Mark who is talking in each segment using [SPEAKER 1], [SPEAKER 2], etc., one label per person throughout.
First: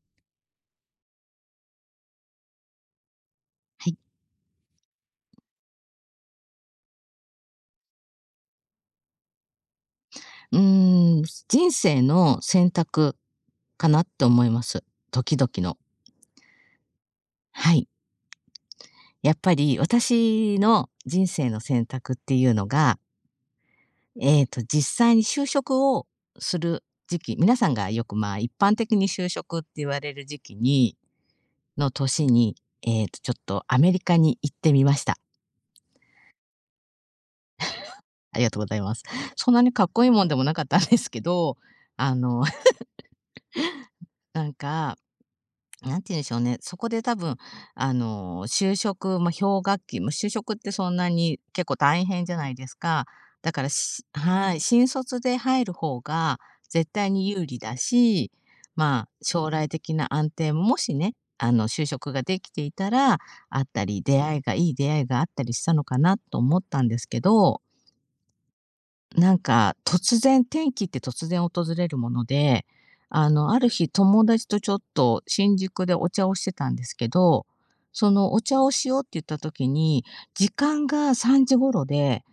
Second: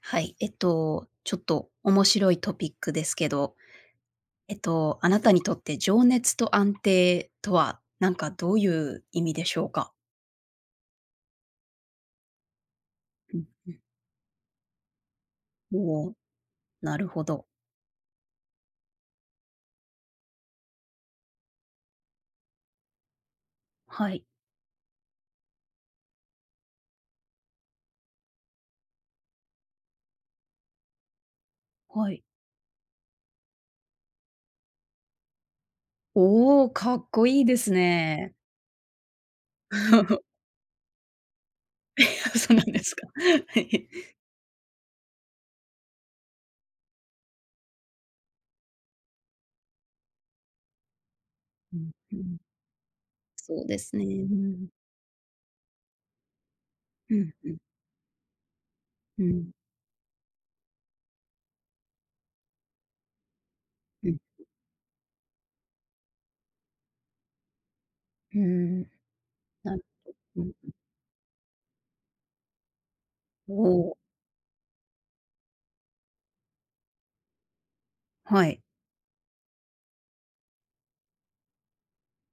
[SPEAKER 1] はい、ちょっと面白いトピックですけど、
[SPEAKER 2] はい。
[SPEAKER 1] あなたにとって情熱と安定とは、なんかどういう意味でしょうか？
[SPEAKER 2] うー人生の選択
[SPEAKER 1] うんうん。
[SPEAKER 2] かなって思います。時々の。
[SPEAKER 1] おー、なるほど。
[SPEAKER 2] はい。やっぱり私の人生の選択っていうのが、
[SPEAKER 1] はい、
[SPEAKER 2] 実際に就職をする時期、皆さんがよく、一般的に就職って言われる時期にの
[SPEAKER 1] はい。
[SPEAKER 2] 年に、ちょっとアメリカに行ってみました。
[SPEAKER 1] おー、かっこいいですね。
[SPEAKER 2] ありがとうございます。そんなにかっこいいもんで もなかったんですけど、あの、
[SPEAKER 1] そうなん ですか。はい。
[SPEAKER 2] なんかなんて言うんでしょうね、そこで多分、就職も氷河期も就職ってそんなに結 構
[SPEAKER 1] うん
[SPEAKER 2] 大
[SPEAKER 1] う
[SPEAKER 2] 変じゃ
[SPEAKER 1] ん。
[SPEAKER 2] ないですか。だか
[SPEAKER 1] そう
[SPEAKER 2] ら、
[SPEAKER 1] ですね。う
[SPEAKER 2] はい、
[SPEAKER 1] ん。
[SPEAKER 2] 新卒で入る方が絶対
[SPEAKER 1] う
[SPEAKER 2] に
[SPEAKER 1] ん
[SPEAKER 2] 有
[SPEAKER 1] うん。
[SPEAKER 2] 利だし、まあ、
[SPEAKER 1] う
[SPEAKER 2] 将
[SPEAKER 1] ん。
[SPEAKER 2] 来的な安定も、もしね、就職ができていたらあったり、
[SPEAKER 1] うん。
[SPEAKER 2] 出会いがいい出会いがあったりしたのかなと思ったんですけど、
[SPEAKER 1] うーん。なる
[SPEAKER 2] 突然
[SPEAKER 1] うん。
[SPEAKER 2] 転機って突然訪れるもので、
[SPEAKER 1] お
[SPEAKER 2] ある日
[SPEAKER 1] お、
[SPEAKER 2] 友達とちょっと新宿でお茶をしてたんですけど、そのお
[SPEAKER 1] は
[SPEAKER 2] 茶
[SPEAKER 1] い、
[SPEAKER 2] をしようって言った時に、時間が3時頃で、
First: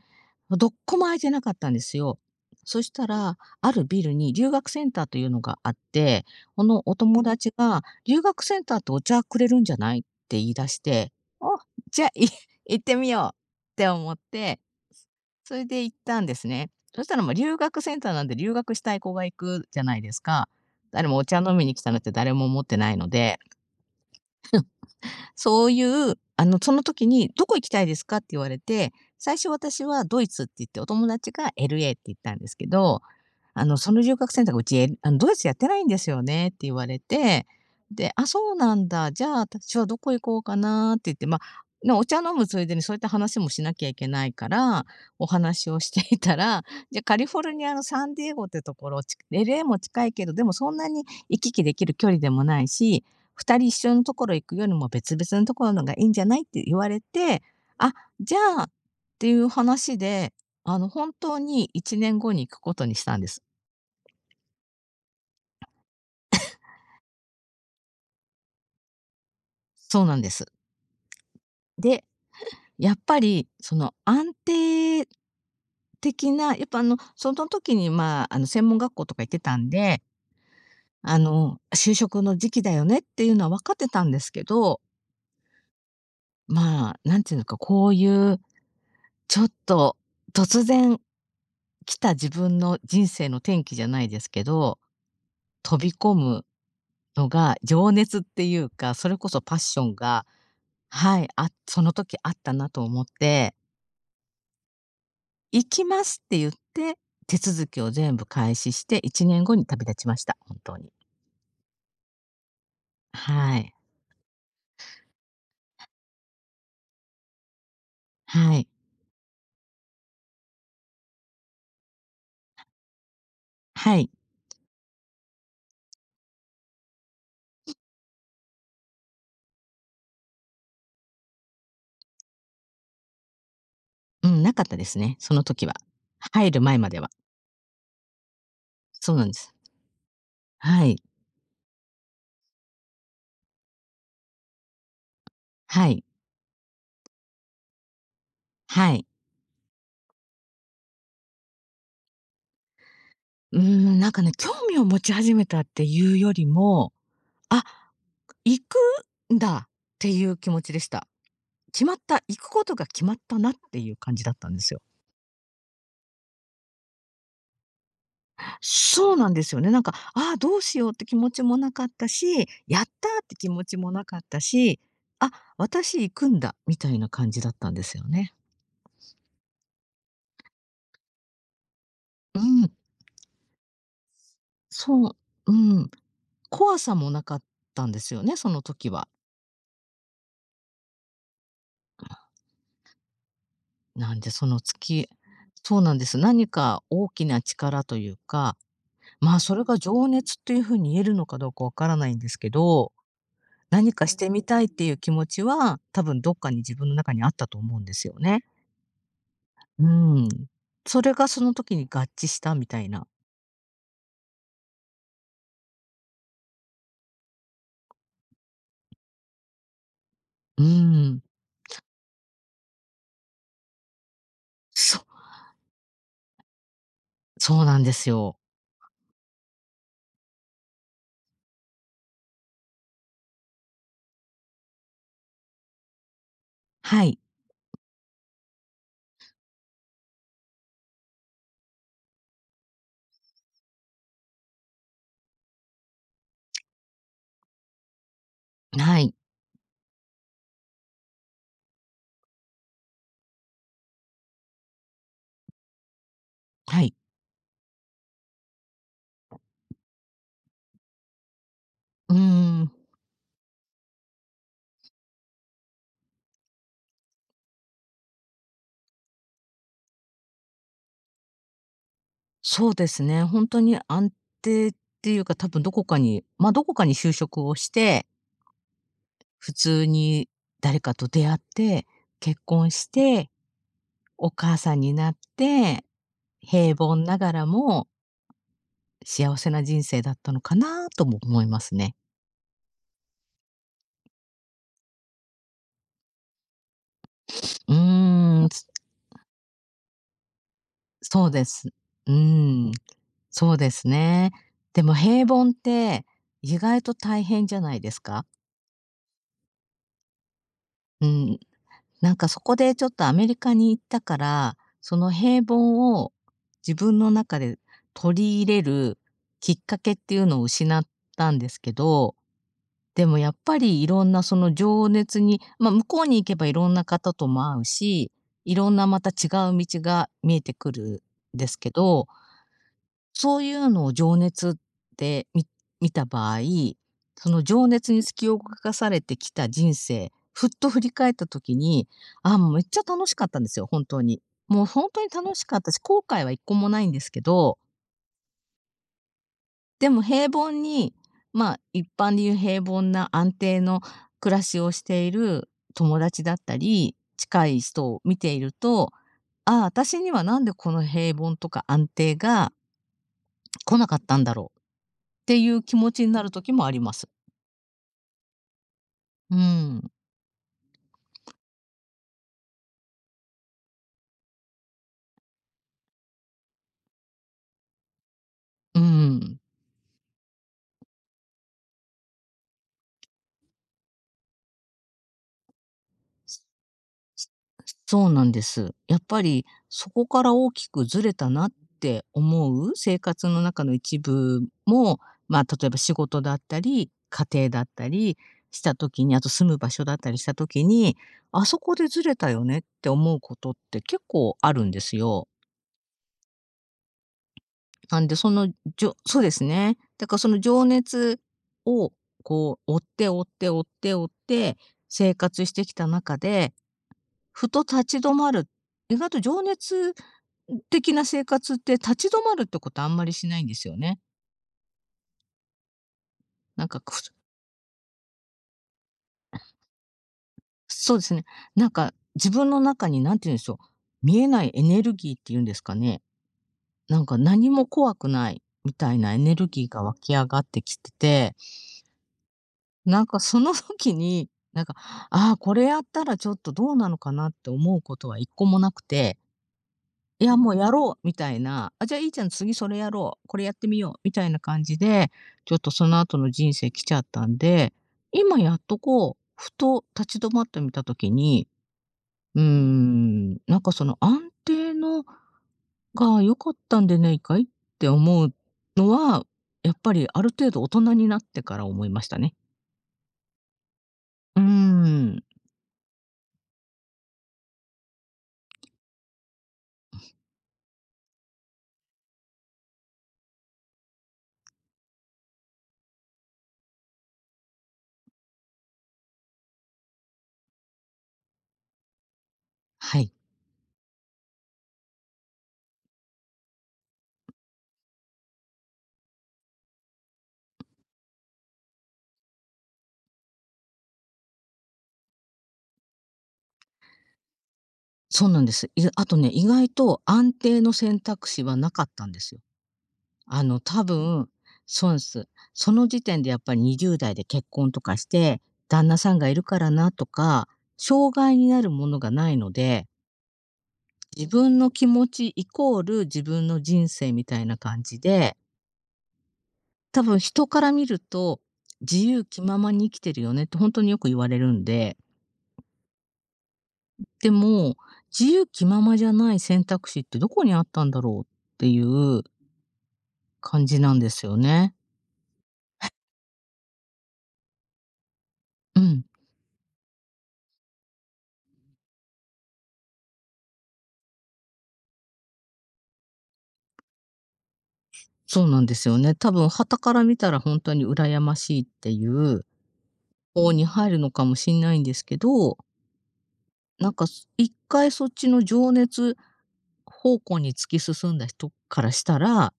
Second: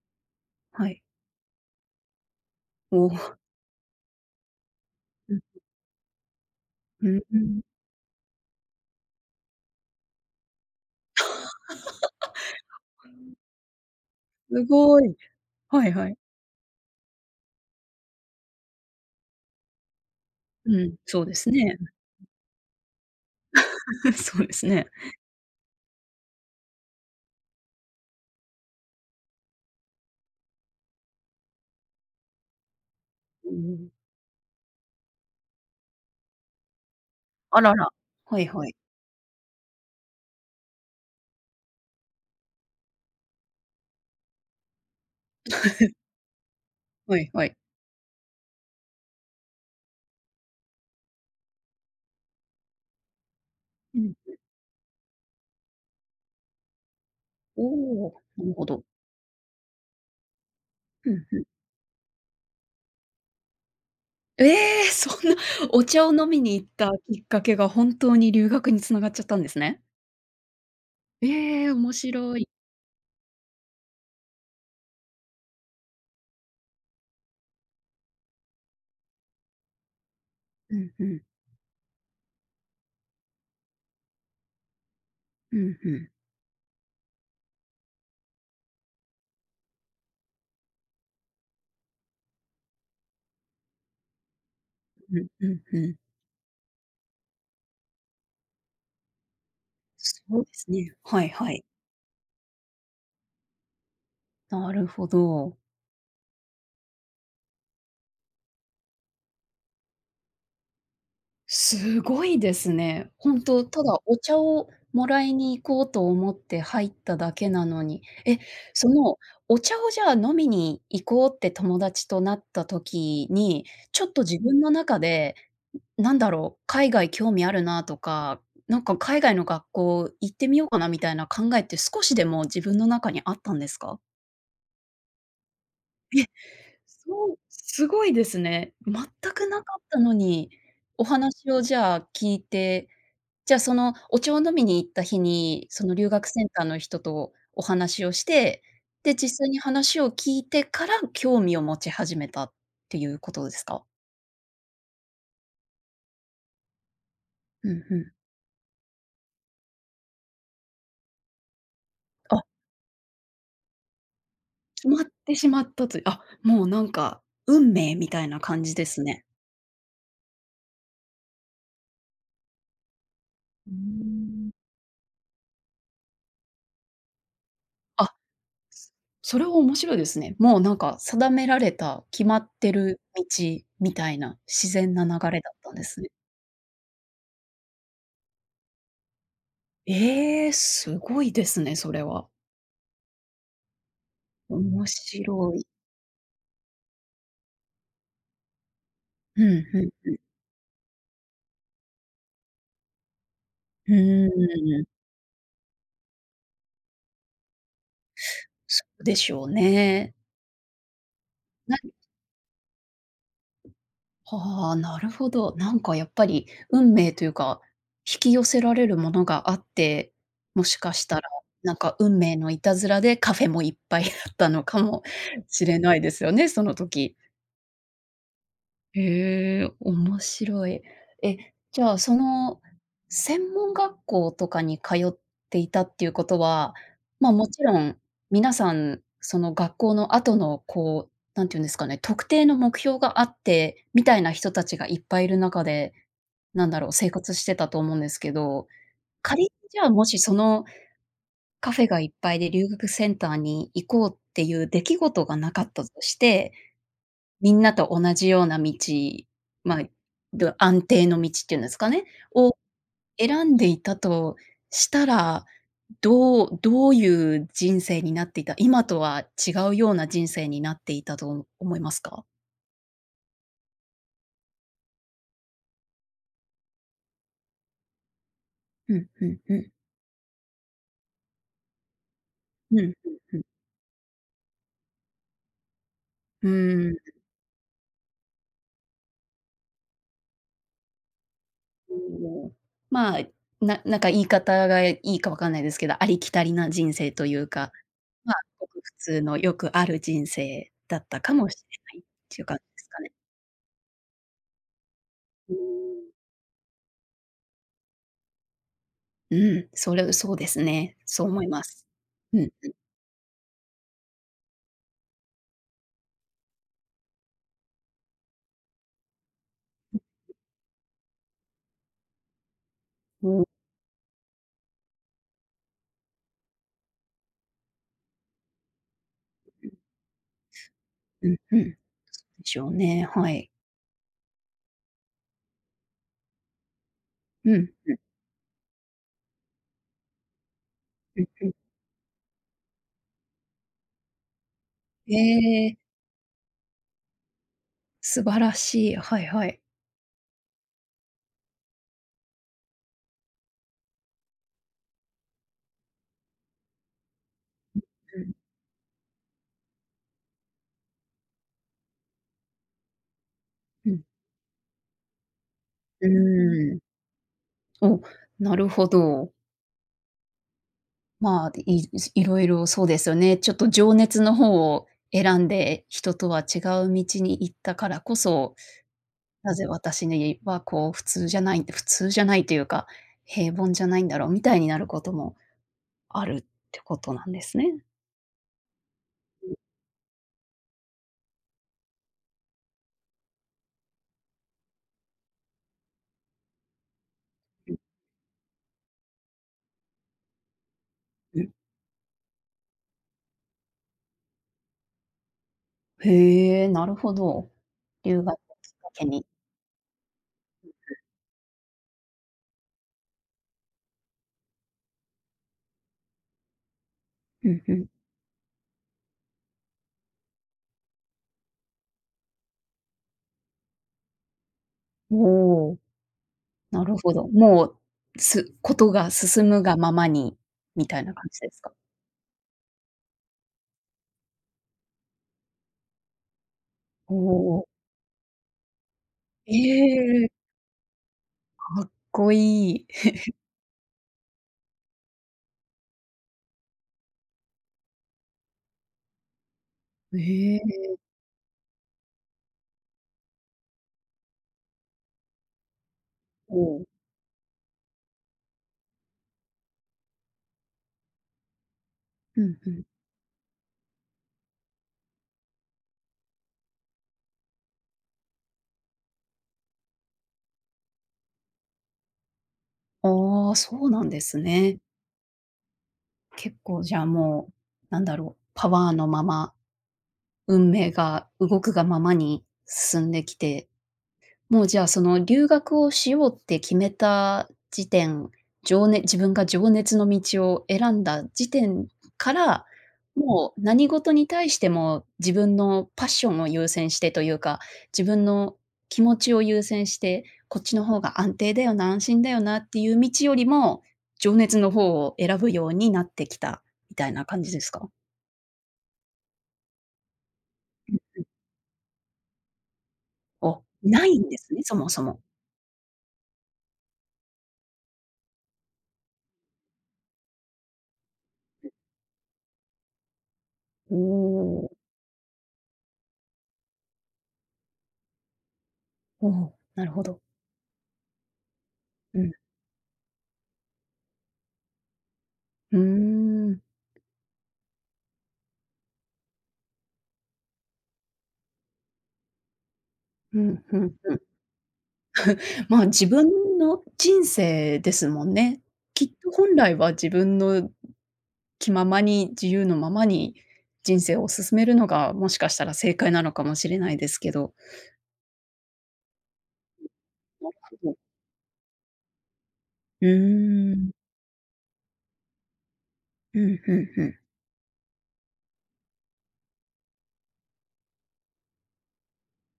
[SPEAKER 2] どっ
[SPEAKER 1] は
[SPEAKER 2] こも
[SPEAKER 1] い。
[SPEAKER 2] 空いてなかったんですよ。そし
[SPEAKER 1] お
[SPEAKER 2] た
[SPEAKER 1] お、
[SPEAKER 2] ら、あるビルに留学センターという
[SPEAKER 1] う
[SPEAKER 2] の
[SPEAKER 1] ん、
[SPEAKER 2] があって、このお
[SPEAKER 1] うん
[SPEAKER 2] 友
[SPEAKER 1] う
[SPEAKER 2] 達
[SPEAKER 1] ん。
[SPEAKER 2] が「留学センターってお茶くれるんじゃない？」って言い出して、「お、じゃあ、行ってみよう」って思って、
[SPEAKER 1] すごほどおー
[SPEAKER 2] それで
[SPEAKER 1] はいはい
[SPEAKER 2] 行
[SPEAKER 1] おーう
[SPEAKER 2] っ
[SPEAKER 1] んうんうんすごいはいはい
[SPEAKER 2] たんですね。そしたら、ま、留学センターなんで留学したい子が行くじゃないですか。
[SPEAKER 1] うん、
[SPEAKER 2] 誰も
[SPEAKER 1] そ
[SPEAKER 2] お
[SPEAKER 1] うで
[SPEAKER 2] 茶
[SPEAKER 1] す
[SPEAKER 2] 飲みに
[SPEAKER 1] ね。
[SPEAKER 2] 来たなんて誰も思ってないので、
[SPEAKER 1] そうですね。
[SPEAKER 2] そういう、その時に「どこ行きたいですか？」って言われて、最初私はドイツって言って、お友達が LA って言ったんですけど、
[SPEAKER 1] う
[SPEAKER 2] そ
[SPEAKER 1] ん、
[SPEAKER 2] の留学選択、うち、えあの、ドイツやってないんですよねって言われて、
[SPEAKER 1] あらら。
[SPEAKER 2] で、あ、
[SPEAKER 1] はい
[SPEAKER 2] そう
[SPEAKER 1] は
[SPEAKER 2] な
[SPEAKER 1] い。
[SPEAKER 2] んだ、じゃあ私はどこ行こうかなって言って、ね、お茶飲むついでにそういった話もしなきゃいけないから、お話をし ていたら、じゃ、カ
[SPEAKER 1] は
[SPEAKER 2] リ
[SPEAKER 1] い
[SPEAKER 2] フォ
[SPEAKER 1] は
[SPEAKER 2] ル
[SPEAKER 1] い。
[SPEAKER 2] ニアのサンディエゴってところ、LA も近いけど、でもそんなに行き来できる距離でもないし、2人一緒
[SPEAKER 1] う
[SPEAKER 2] のと
[SPEAKER 1] ん。
[SPEAKER 2] ころ行くよりも別々のところのがいいんじゃない？って言われて、あ、
[SPEAKER 1] おお、
[SPEAKER 2] じゃ
[SPEAKER 1] なる
[SPEAKER 2] あ
[SPEAKER 1] ほ
[SPEAKER 2] っ
[SPEAKER 1] ど。
[SPEAKER 2] ていう話で、
[SPEAKER 1] う
[SPEAKER 2] 本
[SPEAKER 1] ん
[SPEAKER 2] 当
[SPEAKER 1] うん。
[SPEAKER 2] に1年後に行くことにしたんです。
[SPEAKER 1] ええ、そんなお茶を飲みに行ったきっかけが本当に留学につながっちゃったんですね。
[SPEAKER 2] そうなんです。
[SPEAKER 1] ええ、面
[SPEAKER 2] で、
[SPEAKER 1] 白い。
[SPEAKER 2] やっぱりその安定的な、やっぱ、その時に、まあ、専門学校とか行ってたんで、
[SPEAKER 1] うんうん。
[SPEAKER 2] 就職の時期だよねっていうのは分かってたんですけど、
[SPEAKER 1] うんうん。
[SPEAKER 2] まあ、なんていうのか、こういうちょっと突然来た自分の人生の転機じゃないですけど、
[SPEAKER 1] うんうん
[SPEAKER 2] 飛
[SPEAKER 1] う
[SPEAKER 2] び
[SPEAKER 1] ん。
[SPEAKER 2] 込むのが情熱っていうか、それこそパッション
[SPEAKER 1] そ
[SPEAKER 2] が、
[SPEAKER 1] うですね。
[SPEAKER 2] は
[SPEAKER 1] は
[SPEAKER 2] い、
[SPEAKER 1] い
[SPEAKER 2] あ
[SPEAKER 1] はい。
[SPEAKER 2] その時あったなと思って、
[SPEAKER 1] なるほど。
[SPEAKER 2] 行きますって言って、手続きを全部開始して1年後に旅立ちました、本当に。
[SPEAKER 1] すごいですね。本
[SPEAKER 2] は
[SPEAKER 1] 当
[SPEAKER 2] い。
[SPEAKER 1] ただお茶をもらいに行こうと思って入っただけなのに。え、
[SPEAKER 2] はい。
[SPEAKER 1] その、お茶をじゃあ飲みに行こうって友達となった時に、
[SPEAKER 2] は
[SPEAKER 1] ちょっ
[SPEAKER 2] い。
[SPEAKER 1] と自分の中で、なんだろう、海外興味あるなとか、なんか海外の学校行ってみようかなみたいな考えって少しでも自分の中にあったんですか？
[SPEAKER 2] うん、なかったですね、その時は。
[SPEAKER 1] え、
[SPEAKER 2] 入る前までは。
[SPEAKER 1] そう、すごいですね。全
[SPEAKER 2] そうなんで
[SPEAKER 1] く
[SPEAKER 2] す。
[SPEAKER 1] なかったのに、
[SPEAKER 2] はい。
[SPEAKER 1] お話をじゃあ聞いて、じゃあ、お茶を飲みに行った日に、そ
[SPEAKER 2] は
[SPEAKER 1] の
[SPEAKER 2] い。
[SPEAKER 1] 留学センターの人とお話をして、
[SPEAKER 2] はい。
[SPEAKER 1] で、実際に話を聞いてから興味を持ち始めたっていうことですか？
[SPEAKER 2] なんかね、興味を持ち始めたっていうよりも、あ、
[SPEAKER 1] うんうん。
[SPEAKER 2] 行くんだっていう気持ちでした。決まった、行く
[SPEAKER 1] あ、
[SPEAKER 2] ことが決まったなっていう感じだったんですよ。
[SPEAKER 1] 決まってしまったという、あ、もうなんか、運命みたいな感じです
[SPEAKER 2] そう
[SPEAKER 1] ね。
[SPEAKER 2] なんですよね。なんか、ああ、どうしようって気持ちもなかったし、やったーって気持
[SPEAKER 1] うー
[SPEAKER 2] ちもなかった
[SPEAKER 1] ん。
[SPEAKER 2] し、あ、私行くんだみたいな感じだったんですよ
[SPEAKER 1] あ、
[SPEAKER 2] ね。
[SPEAKER 1] それは面白いですね。もうなんか定められた、決ま
[SPEAKER 2] う
[SPEAKER 1] っ
[SPEAKER 2] ん、
[SPEAKER 1] てる道みたいな、自然な
[SPEAKER 2] そ
[SPEAKER 1] 流
[SPEAKER 2] う、
[SPEAKER 1] れだ
[SPEAKER 2] う
[SPEAKER 1] ったんで
[SPEAKER 2] ん、
[SPEAKER 1] すね。
[SPEAKER 2] 怖さもなかったんですよね、その時は。
[SPEAKER 1] ええ、すごいですね、それは。
[SPEAKER 2] なんでその
[SPEAKER 1] 面
[SPEAKER 2] 月
[SPEAKER 1] 白い。
[SPEAKER 2] そうなんです。何か大きな力というか、
[SPEAKER 1] う
[SPEAKER 2] そ
[SPEAKER 1] ん
[SPEAKER 2] れが
[SPEAKER 1] う
[SPEAKER 2] 情
[SPEAKER 1] ん。
[SPEAKER 2] 熱というふうに言えるのかどうかわからないんですけど、
[SPEAKER 1] う
[SPEAKER 2] 何かして
[SPEAKER 1] ー
[SPEAKER 2] みたいって
[SPEAKER 1] ん。
[SPEAKER 2] いう気持ちは、多分どっかに自分の中にあったと思うんですよね。
[SPEAKER 1] そうでしょう
[SPEAKER 2] う
[SPEAKER 1] ね。
[SPEAKER 2] ん。それがその時
[SPEAKER 1] な
[SPEAKER 2] に合致したみたいな。
[SPEAKER 1] はあ、なるほど。なんかやっぱり運命というか、引き寄せられるものがあって、
[SPEAKER 2] う
[SPEAKER 1] もしかした
[SPEAKER 2] ん。
[SPEAKER 1] ら、なんか運命のいたずらでカフェもいっぱいだったのかも
[SPEAKER 2] そ
[SPEAKER 1] しれないですよね、その時。
[SPEAKER 2] そうなんですよ。
[SPEAKER 1] へえ、面白い。え、じゃあ、その、専門学校とかに通っていたっていうことは、
[SPEAKER 2] はい。
[SPEAKER 1] まあ、もちろん皆さん、その学校の後の、こう、なんていうんですかね、特定の目標があって、みたいな人たちがいっぱいいる中で、なんだろう、生活してたと思うんですけど、
[SPEAKER 2] はい。
[SPEAKER 1] 仮にじゃあ、もしそのカフェがいっぱいで留学センターに行こうっていう出来事がなかったとして、
[SPEAKER 2] はい。
[SPEAKER 1] みんなと同じような道、まあ、ど安定の道っていうんですかね、
[SPEAKER 2] うー
[SPEAKER 1] を
[SPEAKER 2] ん。
[SPEAKER 1] 選んでいたとしたら、どういう人生になっていた、今とは違うような人生になっていたと思いますか？
[SPEAKER 2] そうですね、ほんとに安定っていうか、多分どこかに、ま、どこかに就職をして、
[SPEAKER 1] うん、うん
[SPEAKER 2] 普
[SPEAKER 1] うん。
[SPEAKER 2] 通に誰かと出会って、結婚
[SPEAKER 1] うん、う
[SPEAKER 2] し
[SPEAKER 1] ん
[SPEAKER 2] て、
[SPEAKER 1] うん。
[SPEAKER 2] お母さんになって、
[SPEAKER 1] う
[SPEAKER 2] 平
[SPEAKER 1] ー
[SPEAKER 2] 凡
[SPEAKER 1] ん、
[SPEAKER 2] ながらも幸せな人生だったのかなとも思いますね。
[SPEAKER 1] まあ、なんか言い方がいいかわかんないですけど、ありきたりな人生というか、
[SPEAKER 2] う
[SPEAKER 1] まあ、
[SPEAKER 2] ーん、
[SPEAKER 1] ごく普通のよくある人生だった
[SPEAKER 2] そう
[SPEAKER 1] か
[SPEAKER 2] で
[SPEAKER 1] もし
[SPEAKER 2] す。
[SPEAKER 1] れないっ
[SPEAKER 2] う
[SPEAKER 1] ていう感じ
[SPEAKER 2] ーん、
[SPEAKER 1] ですかね。
[SPEAKER 2] そうですね。でも平凡っ
[SPEAKER 1] うーん。
[SPEAKER 2] て意外と大変じゃないですか？
[SPEAKER 1] うん、そうですね。
[SPEAKER 2] う
[SPEAKER 1] そう
[SPEAKER 2] ん、
[SPEAKER 1] 思います。
[SPEAKER 2] なんかそ
[SPEAKER 1] うん。
[SPEAKER 2] こでちょっとアメリカに行ったから、その平凡を自分の中で取り入れるきっかけっていうのを失ったんですけど、でもやっ
[SPEAKER 1] お、
[SPEAKER 2] ぱりいろんなその情熱に、まあ、向こうに行けばいろんな方とも会うし、いろんなまた違う道が見えてくる
[SPEAKER 1] う
[SPEAKER 2] ん
[SPEAKER 1] ん
[SPEAKER 2] です
[SPEAKER 1] う
[SPEAKER 2] け
[SPEAKER 1] ん。で
[SPEAKER 2] ど、
[SPEAKER 1] しょうね、は
[SPEAKER 2] そう
[SPEAKER 1] い。
[SPEAKER 2] いうのを情熱で見た場合、その
[SPEAKER 1] う
[SPEAKER 2] 情
[SPEAKER 1] ん、
[SPEAKER 2] 熱に突き動かされてきた人生、ふっと振り返っ
[SPEAKER 1] う
[SPEAKER 2] た
[SPEAKER 1] んうん。
[SPEAKER 2] 時に、あもうめっちゃ楽しかったんですよ、本当に。もう本当に
[SPEAKER 1] え
[SPEAKER 2] 楽しかった
[SPEAKER 1] え、
[SPEAKER 2] し、後悔は一個もないんですけど、
[SPEAKER 1] 素晴らしい。はいはい。
[SPEAKER 2] でも平凡に、まあ、一般でいう平凡な安定の暮らしをしている友達だったり、近い人を見
[SPEAKER 1] う
[SPEAKER 2] て
[SPEAKER 1] ん、
[SPEAKER 2] いると、ああ、私にはなんでこの平凡とか安定が来な
[SPEAKER 1] う
[SPEAKER 2] かっ
[SPEAKER 1] ん。
[SPEAKER 2] たんだろうっていう気持ち
[SPEAKER 1] う
[SPEAKER 2] になる時もあ
[SPEAKER 1] ーん。
[SPEAKER 2] ります。
[SPEAKER 1] お、なるほど。
[SPEAKER 2] うん、
[SPEAKER 1] まあ、いろいろそうですよね。ちょっと情熱の方を選んで、人とは違う道に行ったからこそ、
[SPEAKER 2] うん。
[SPEAKER 1] なぜ私にはこう普通じゃない普通じゃないというか、平凡じゃないんだろうみたいになることもあるってことなんですね。
[SPEAKER 2] そうなんです。やっぱりそこから大きくずれたなって思う生活の中の一部も、まあ、例えば仕事だったり、家庭だっ
[SPEAKER 1] うん
[SPEAKER 2] たりした時に、あと住む場所だったりした時に、
[SPEAKER 1] う
[SPEAKER 2] あ
[SPEAKER 1] ん。
[SPEAKER 2] そこでずれたよねって思うことって結構あるんですよ。
[SPEAKER 1] へえ、なるほど。
[SPEAKER 2] なんで
[SPEAKER 1] 留
[SPEAKER 2] そ
[SPEAKER 1] 学を
[SPEAKER 2] の
[SPEAKER 1] きっ
[SPEAKER 2] じ
[SPEAKER 1] か
[SPEAKER 2] ょ
[SPEAKER 1] け
[SPEAKER 2] そう
[SPEAKER 1] に。
[SPEAKER 2] ですね。だからその情熱をこう追って追って追って追って生活してきた中で、
[SPEAKER 1] う
[SPEAKER 2] ふと
[SPEAKER 1] んう
[SPEAKER 2] 立
[SPEAKER 1] ん。
[SPEAKER 2] ち止まる。意外と情熱的な生活って立ち止まるってことあんまりしないんですよね。
[SPEAKER 1] おお、
[SPEAKER 2] なんか、
[SPEAKER 1] な
[SPEAKER 2] こ
[SPEAKER 1] る
[SPEAKER 2] う
[SPEAKER 1] ほど。もう、ことが進むがままに、み
[SPEAKER 2] そう
[SPEAKER 1] た
[SPEAKER 2] で
[SPEAKER 1] い
[SPEAKER 2] す
[SPEAKER 1] な感
[SPEAKER 2] ね。
[SPEAKER 1] じです
[SPEAKER 2] なん
[SPEAKER 1] か？
[SPEAKER 2] か自分の中に何て言うんでしょう、見えないエネルギーっていうんですかね。なん
[SPEAKER 1] お
[SPEAKER 2] か何も
[SPEAKER 1] お。
[SPEAKER 2] 怖くないみたいなエネル
[SPEAKER 1] え
[SPEAKER 2] ギーが湧き上
[SPEAKER 1] え、
[SPEAKER 2] がってきてて、
[SPEAKER 1] かっこいい。
[SPEAKER 2] なんかその時に、なんか、ああ、これやったらちょっとどうなのかなって思うことは一個もなくて、
[SPEAKER 1] え
[SPEAKER 2] いや、もうや
[SPEAKER 1] え、
[SPEAKER 2] ろうみたいな、あ、じゃあいいじゃん、次それやろう、これやってみようみたいな感じで、ちょっとその後の人
[SPEAKER 1] お
[SPEAKER 2] 生来
[SPEAKER 1] お。
[SPEAKER 2] ちゃったんで、今やっとこう、ふと立ち止まってみた時に、う
[SPEAKER 1] う
[SPEAKER 2] ー
[SPEAKER 1] んうん。
[SPEAKER 2] ん、なんかその安定のが良かったんでないかいって思うのは、やっぱりある程度大人になってから思いましたね。
[SPEAKER 1] ああ、そうなんです
[SPEAKER 2] うー
[SPEAKER 1] ね。
[SPEAKER 2] ん、
[SPEAKER 1] 結構じゃあもう、なんだろう、パワーのまま、運命が動くがままに進んできて、もうじゃあ、その留学をしようって決めた時点、自分が情熱の道を選んだ時点から、
[SPEAKER 2] はい。
[SPEAKER 1] もう何事に対しても自分のパッションを優先してというか、自分の気持ちを優先して、こっちの方が安定だよな、安心だよなっていう道よりも、情熱の方を選ぶようになってきたみたいな感じですか？
[SPEAKER 2] そうなんです。あとね、意外と安定の
[SPEAKER 1] う
[SPEAKER 2] 選
[SPEAKER 1] ん。
[SPEAKER 2] 択肢はなかったんですよ。
[SPEAKER 1] お、
[SPEAKER 2] 多
[SPEAKER 1] ないん
[SPEAKER 2] 分、
[SPEAKER 1] ですね、そ
[SPEAKER 2] そ
[SPEAKER 1] も
[SPEAKER 2] うなんで
[SPEAKER 1] そも。
[SPEAKER 2] す。その時点でやっぱり20代で結婚とかして、旦那さんがいるからなとか、障害になるものがないので、
[SPEAKER 1] お
[SPEAKER 2] 自分の
[SPEAKER 1] お、
[SPEAKER 2] 気持ちイコール自分の人生みたいな感じで、
[SPEAKER 1] おお、なる
[SPEAKER 2] 多
[SPEAKER 1] ほ
[SPEAKER 2] 分
[SPEAKER 1] ど。
[SPEAKER 2] 人から見ると、自
[SPEAKER 1] う
[SPEAKER 2] 由
[SPEAKER 1] ん。
[SPEAKER 2] 気ままに生きてるよねって本当によく言われるんで、
[SPEAKER 1] うーん。
[SPEAKER 2] でも、自由気ままじゃない選択肢ってどこにあったんだろうっていう
[SPEAKER 1] うん、
[SPEAKER 2] 感
[SPEAKER 1] ふ
[SPEAKER 2] じな
[SPEAKER 1] ん
[SPEAKER 2] んで
[SPEAKER 1] ふん。
[SPEAKER 2] すよね。
[SPEAKER 1] まあ、自分の人生ですもんね。
[SPEAKER 2] うん。
[SPEAKER 1] きっと本来は自分の気ままに、自由のままに人生を進めるのが、もしかしたら正解なのかもしれないですけど。
[SPEAKER 2] そうなんですよね。多分傍から見たら
[SPEAKER 1] なる
[SPEAKER 2] 本当
[SPEAKER 1] ほ
[SPEAKER 2] に
[SPEAKER 1] ど。
[SPEAKER 2] 羨ましいっていう
[SPEAKER 1] う
[SPEAKER 2] 方に
[SPEAKER 1] ー
[SPEAKER 2] 入
[SPEAKER 1] ん。
[SPEAKER 2] るのかもしんないんですけど、
[SPEAKER 1] うん、ふん
[SPEAKER 2] なん
[SPEAKER 1] ふ
[SPEAKER 2] か、
[SPEAKER 1] ん。
[SPEAKER 2] 一回そっちの情熱方向に突き進んだ人からしたら、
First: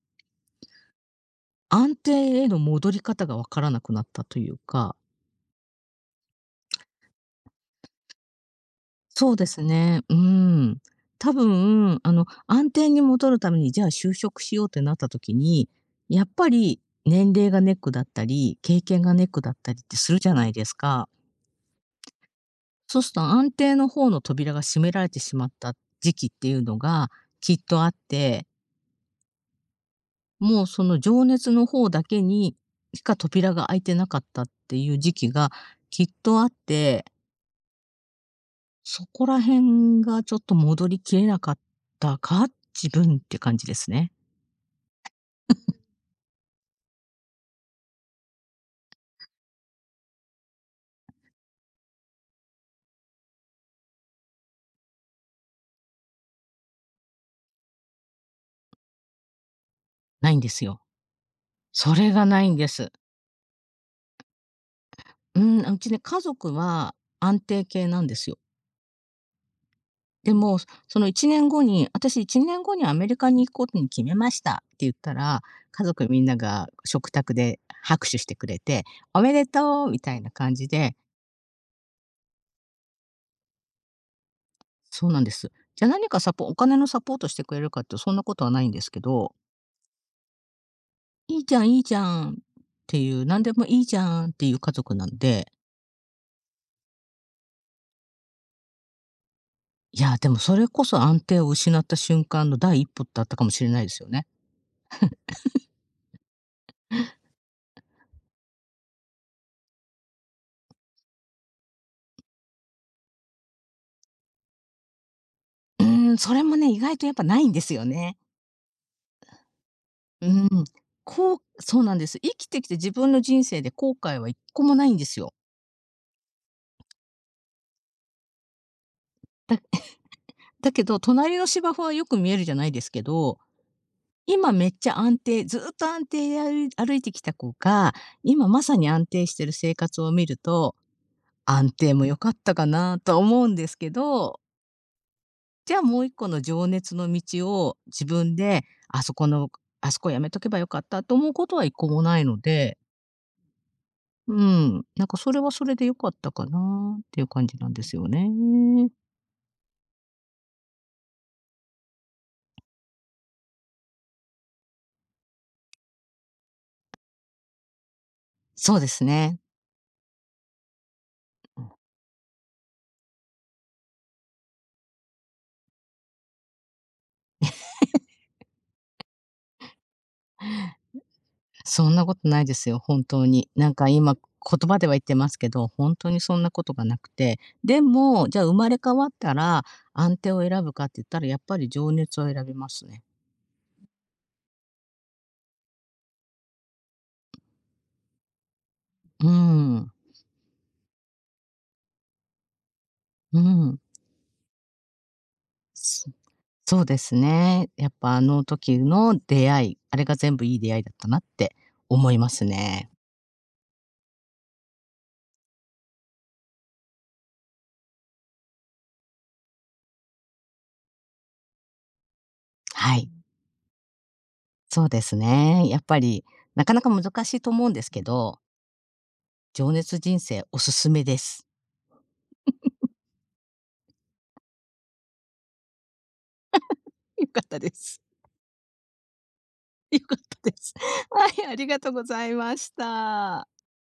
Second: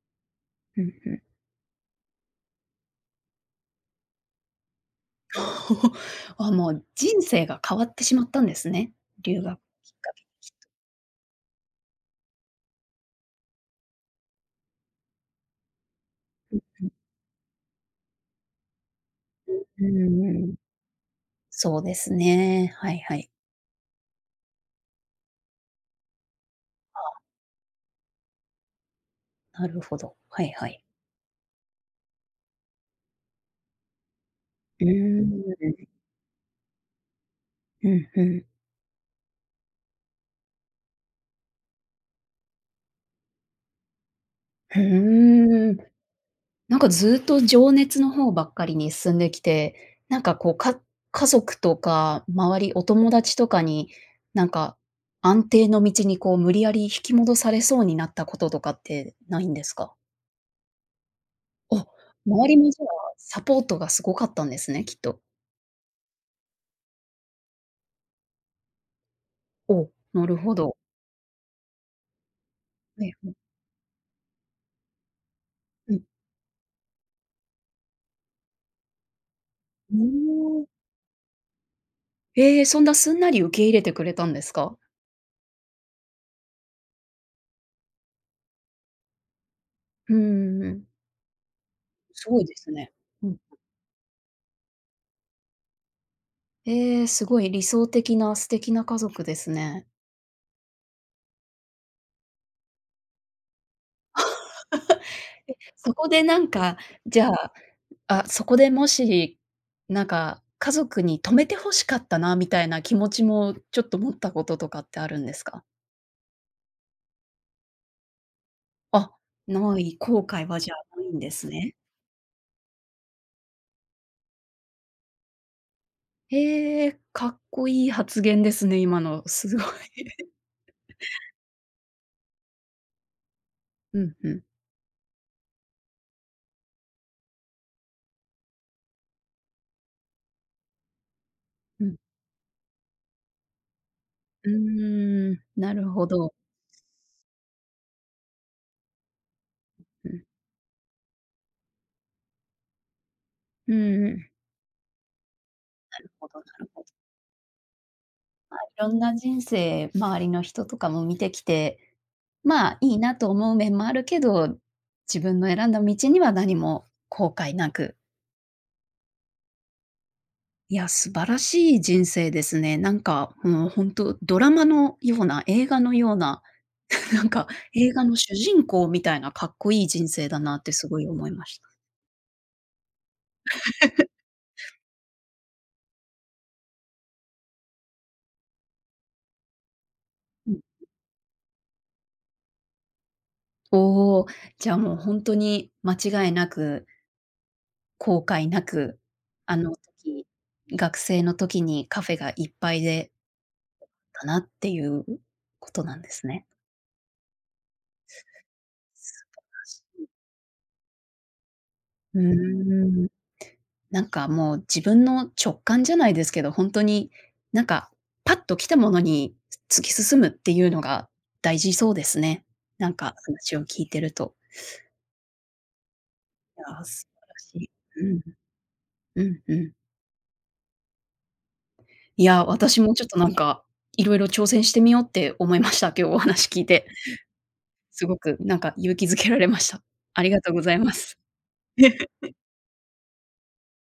[SPEAKER 1] ふんふん。
[SPEAKER 2] 安定への戻り方がわからなくなったというか。
[SPEAKER 1] あ、もう人生が変わってしまったんですね。
[SPEAKER 2] そう
[SPEAKER 1] 留
[SPEAKER 2] で
[SPEAKER 1] 学
[SPEAKER 2] す
[SPEAKER 1] きっ
[SPEAKER 2] ね、
[SPEAKER 1] か
[SPEAKER 2] う
[SPEAKER 1] け。
[SPEAKER 2] ん。多分、安定に戻るために、じゃあ就職しようってなった時に、やっぱり
[SPEAKER 1] う
[SPEAKER 2] 年齢がネックだったり、経験がネックだったり
[SPEAKER 1] う
[SPEAKER 2] ってする
[SPEAKER 1] ん
[SPEAKER 2] じゃな
[SPEAKER 1] う
[SPEAKER 2] い
[SPEAKER 1] ん。
[SPEAKER 2] ですか。
[SPEAKER 1] そうですね。はい
[SPEAKER 2] そうする
[SPEAKER 1] は
[SPEAKER 2] と
[SPEAKER 1] い。
[SPEAKER 2] 安定の方の扉が閉められてしまった時期っていうのがきっとあって、
[SPEAKER 1] なるほど。はい
[SPEAKER 2] もう
[SPEAKER 1] は
[SPEAKER 2] そ
[SPEAKER 1] い。
[SPEAKER 2] の情熱の方だけにしか扉が開いてなかったって
[SPEAKER 1] う
[SPEAKER 2] い
[SPEAKER 1] ー
[SPEAKER 2] う時期が
[SPEAKER 1] ん。
[SPEAKER 2] きっとあって、
[SPEAKER 1] うん、ふん。
[SPEAKER 2] そこら辺がちょっと戻りきれなかったか、自分って感じですね。
[SPEAKER 1] ふーん。なんかずっと情熱の方ばっかりに進んできて、なんかこう、家族とか周り、お友達とかに、なんか安定の道にこう無理やり引き戻されそうになったこととかってないんですか？
[SPEAKER 2] ないんですよ。
[SPEAKER 1] あ、
[SPEAKER 2] それがな
[SPEAKER 1] 周
[SPEAKER 2] いん
[SPEAKER 1] り
[SPEAKER 2] で
[SPEAKER 1] もじゃあ、
[SPEAKER 2] す。
[SPEAKER 1] サポートがすごかったんですね、きっと。
[SPEAKER 2] うん、うちね、家族は安定系なんですよ。
[SPEAKER 1] お、な
[SPEAKER 2] で
[SPEAKER 1] るほ
[SPEAKER 2] も、
[SPEAKER 1] ど。
[SPEAKER 2] その1年後に、私1年後にアメ
[SPEAKER 1] ね
[SPEAKER 2] リ
[SPEAKER 1] い
[SPEAKER 2] カ
[SPEAKER 1] ん
[SPEAKER 2] に行くことに決めましたって言ったら、家
[SPEAKER 1] うん。
[SPEAKER 2] 族みんなが食卓で拍手してくれて、おめでとう
[SPEAKER 1] う
[SPEAKER 2] みたいな感
[SPEAKER 1] ー
[SPEAKER 2] じ
[SPEAKER 1] ん。
[SPEAKER 2] で、
[SPEAKER 1] ええ、そんなすんなり受け入れてくれたんですか？
[SPEAKER 2] そうなんです。じゃあ何かサポお金のサポートしてくれるかってそんなことはないんですけど、
[SPEAKER 1] うんん。
[SPEAKER 2] いいじゃんいいじゃ
[SPEAKER 1] す
[SPEAKER 2] んっ
[SPEAKER 1] ごいですね。
[SPEAKER 2] ていう、
[SPEAKER 1] うん。
[SPEAKER 2] 何でもいいじゃんっていう家族なんで、
[SPEAKER 1] ええ、すごい理想的な素敵な家族ですね。
[SPEAKER 2] いや、でもそれこそ安定を失った瞬間の第一歩だったかもしれないですよね。
[SPEAKER 1] え、そこでなんか、じゃあ、あ、そこでもし、なんか家族に止めて欲しかったなみたいな気持ちもちょっと持ったこととかってあるんですか？
[SPEAKER 2] うーん、それもね、意外とやっぱないんですよね。
[SPEAKER 1] あ、ない、後
[SPEAKER 2] う
[SPEAKER 1] 悔
[SPEAKER 2] ん、
[SPEAKER 1] はじゃあないんで
[SPEAKER 2] こう
[SPEAKER 1] すね。
[SPEAKER 2] そうなんです。生きてきて自分の人生で後悔は1個もないんですよ。
[SPEAKER 1] へえ、かっこいい発言ですね、今の。すごい。
[SPEAKER 2] だけど、隣の芝生はよく見えるじゃないですけど、
[SPEAKER 1] うんうん、
[SPEAKER 2] 今めっちゃ安定ずっと安定で歩いてきた子が、今まさに安定してる生活を見ると、安
[SPEAKER 1] う
[SPEAKER 2] 定
[SPEAKER 1] ん。
[SPEAKER 2] も良かったかなとは思うんですけど、
[SPEAKER 1] うーん、
[SPEAKER 2] じ
[SPEAKER 1] な
[SPEAKER 2] ゃあ
[SPEAKER 1] る
[SPEAKER 2] もう
[SPEAKER 1] ほ
[SPEAKER 2] 1個
[SPEAKER 1] ど。
[SPEAKER 2] の情熱の道を自分で、あそこのあそ
[SPEAKER 1] う
[SPEAKER 2] こや
[SPEAKER 1] ん。
[SPEAKER 2] めとけばよかったと思うことは1個もないので、
[SPEAKER 1] うんうん。な
[SPEAKER 2] うん、なんかそれはそれで良か
[SPEAKER 1] る
[SPEAKER 2] っ
[SPEAKER 1] ほ
[SPEAKER 2] た
[SPEAKER 1] どな
[SPEAKER 2] か
[SPEAKER 1] るほど。
[SPEAKER 2] なっていう感じなんですよね。
[SPEAKER 1] いろんな人生、周りの人とかも見てきて、まあ、いいなと思う面もあるけど、自分の選んだ道には何も後悔なく。
[SPEAKER 2] そうですね。
[SPEAKER 1] いや、素晴らしい人生ですね。なんか、もうドラマのような、映画のような、なんか映画の主人公みたいなかっこいい人生だなってすごい思いました。
[SPEAKER 2] そんなことないですよ、本当に。なんか今、言葉では言ってますけど、本当にそんなことがなくて。でも、じゃあ生まれ変わったら、安定を
[SPEAKER 1] うん。
[SPEAKER 2] 選ぶかって言ったら、やっぱり情熱を選びますね。
[SPEAKER 1] おお、じゃあもう本当に間違いなく、後悔なく、
[SPEAKER 2] う
[SPEAKER 1] あの
[SPEAKER 2] ん、
[SPEAKER 1] 時、学生の時にカフェがいっぱいで
[SPEAKER 2] うん。
[SPEAKER 1] だなっていうことなん
[SPEAKER 2] そ
[SPEAKER 1] ですね。
[SPEAKER 2] そうですね。やっぱあの時の出会い、あれが全部いい出会いだったなって思い
[SPEAKER 1] う
[SPEAKER 2] ますね。
[SPEAKER 1] ーん。なんかもう自分の直感じゃないですけど、本当に、なんか、パッと来たものに突き進むっていうのが大事そうですね。なん
[SPEAKER 2] はい。
[SPEAKER 1] か話を聞いてると。
[SPEAKER 2] そうですね。やっぱり、
[SPEAKER 1] い
[SPEAKER 2] なかな
[SPEAKER 1] や、
[SPEAKER 2] か
[SPEAKER 1] 素
[SPEAKER 2] 難
[SPEAKER 1] 晴
[SPEAKER 2] し
[SPEAKER 1] ら
[SPEAKER 2] いと
[SPEAKER 1] し
[SPEAKER 2] 思う
[SPEAKER 1] い。
[SPEAKER 2] んですけ
[SPEAKER 1] うん、
[SPEAKER 2] ど、
[SPEAKER 1] うんうん。
[SPEAKER 2] 情熱人生おすすめです。
[SPEAKER 1] いや、私もちょっとなんか、いろいろ挑戦してみようって思いました。今日お話聞いて。
[SPEAKER 2] 良かったです。
[SPEAKER 1] すごくなんか勇気づけられました。
[SPEAKER 2] 良かっ
[SPEAKER 1] ありが
[SPEAKER 2] た
[SPEAKER 1] とう
[SPEAKER 2] で
[SPEAKER 1] ござ
[SPEAKER 2] す。
[SPEAKER 1] いま す。
[SPEAKER 2] はい、ありがとうございました。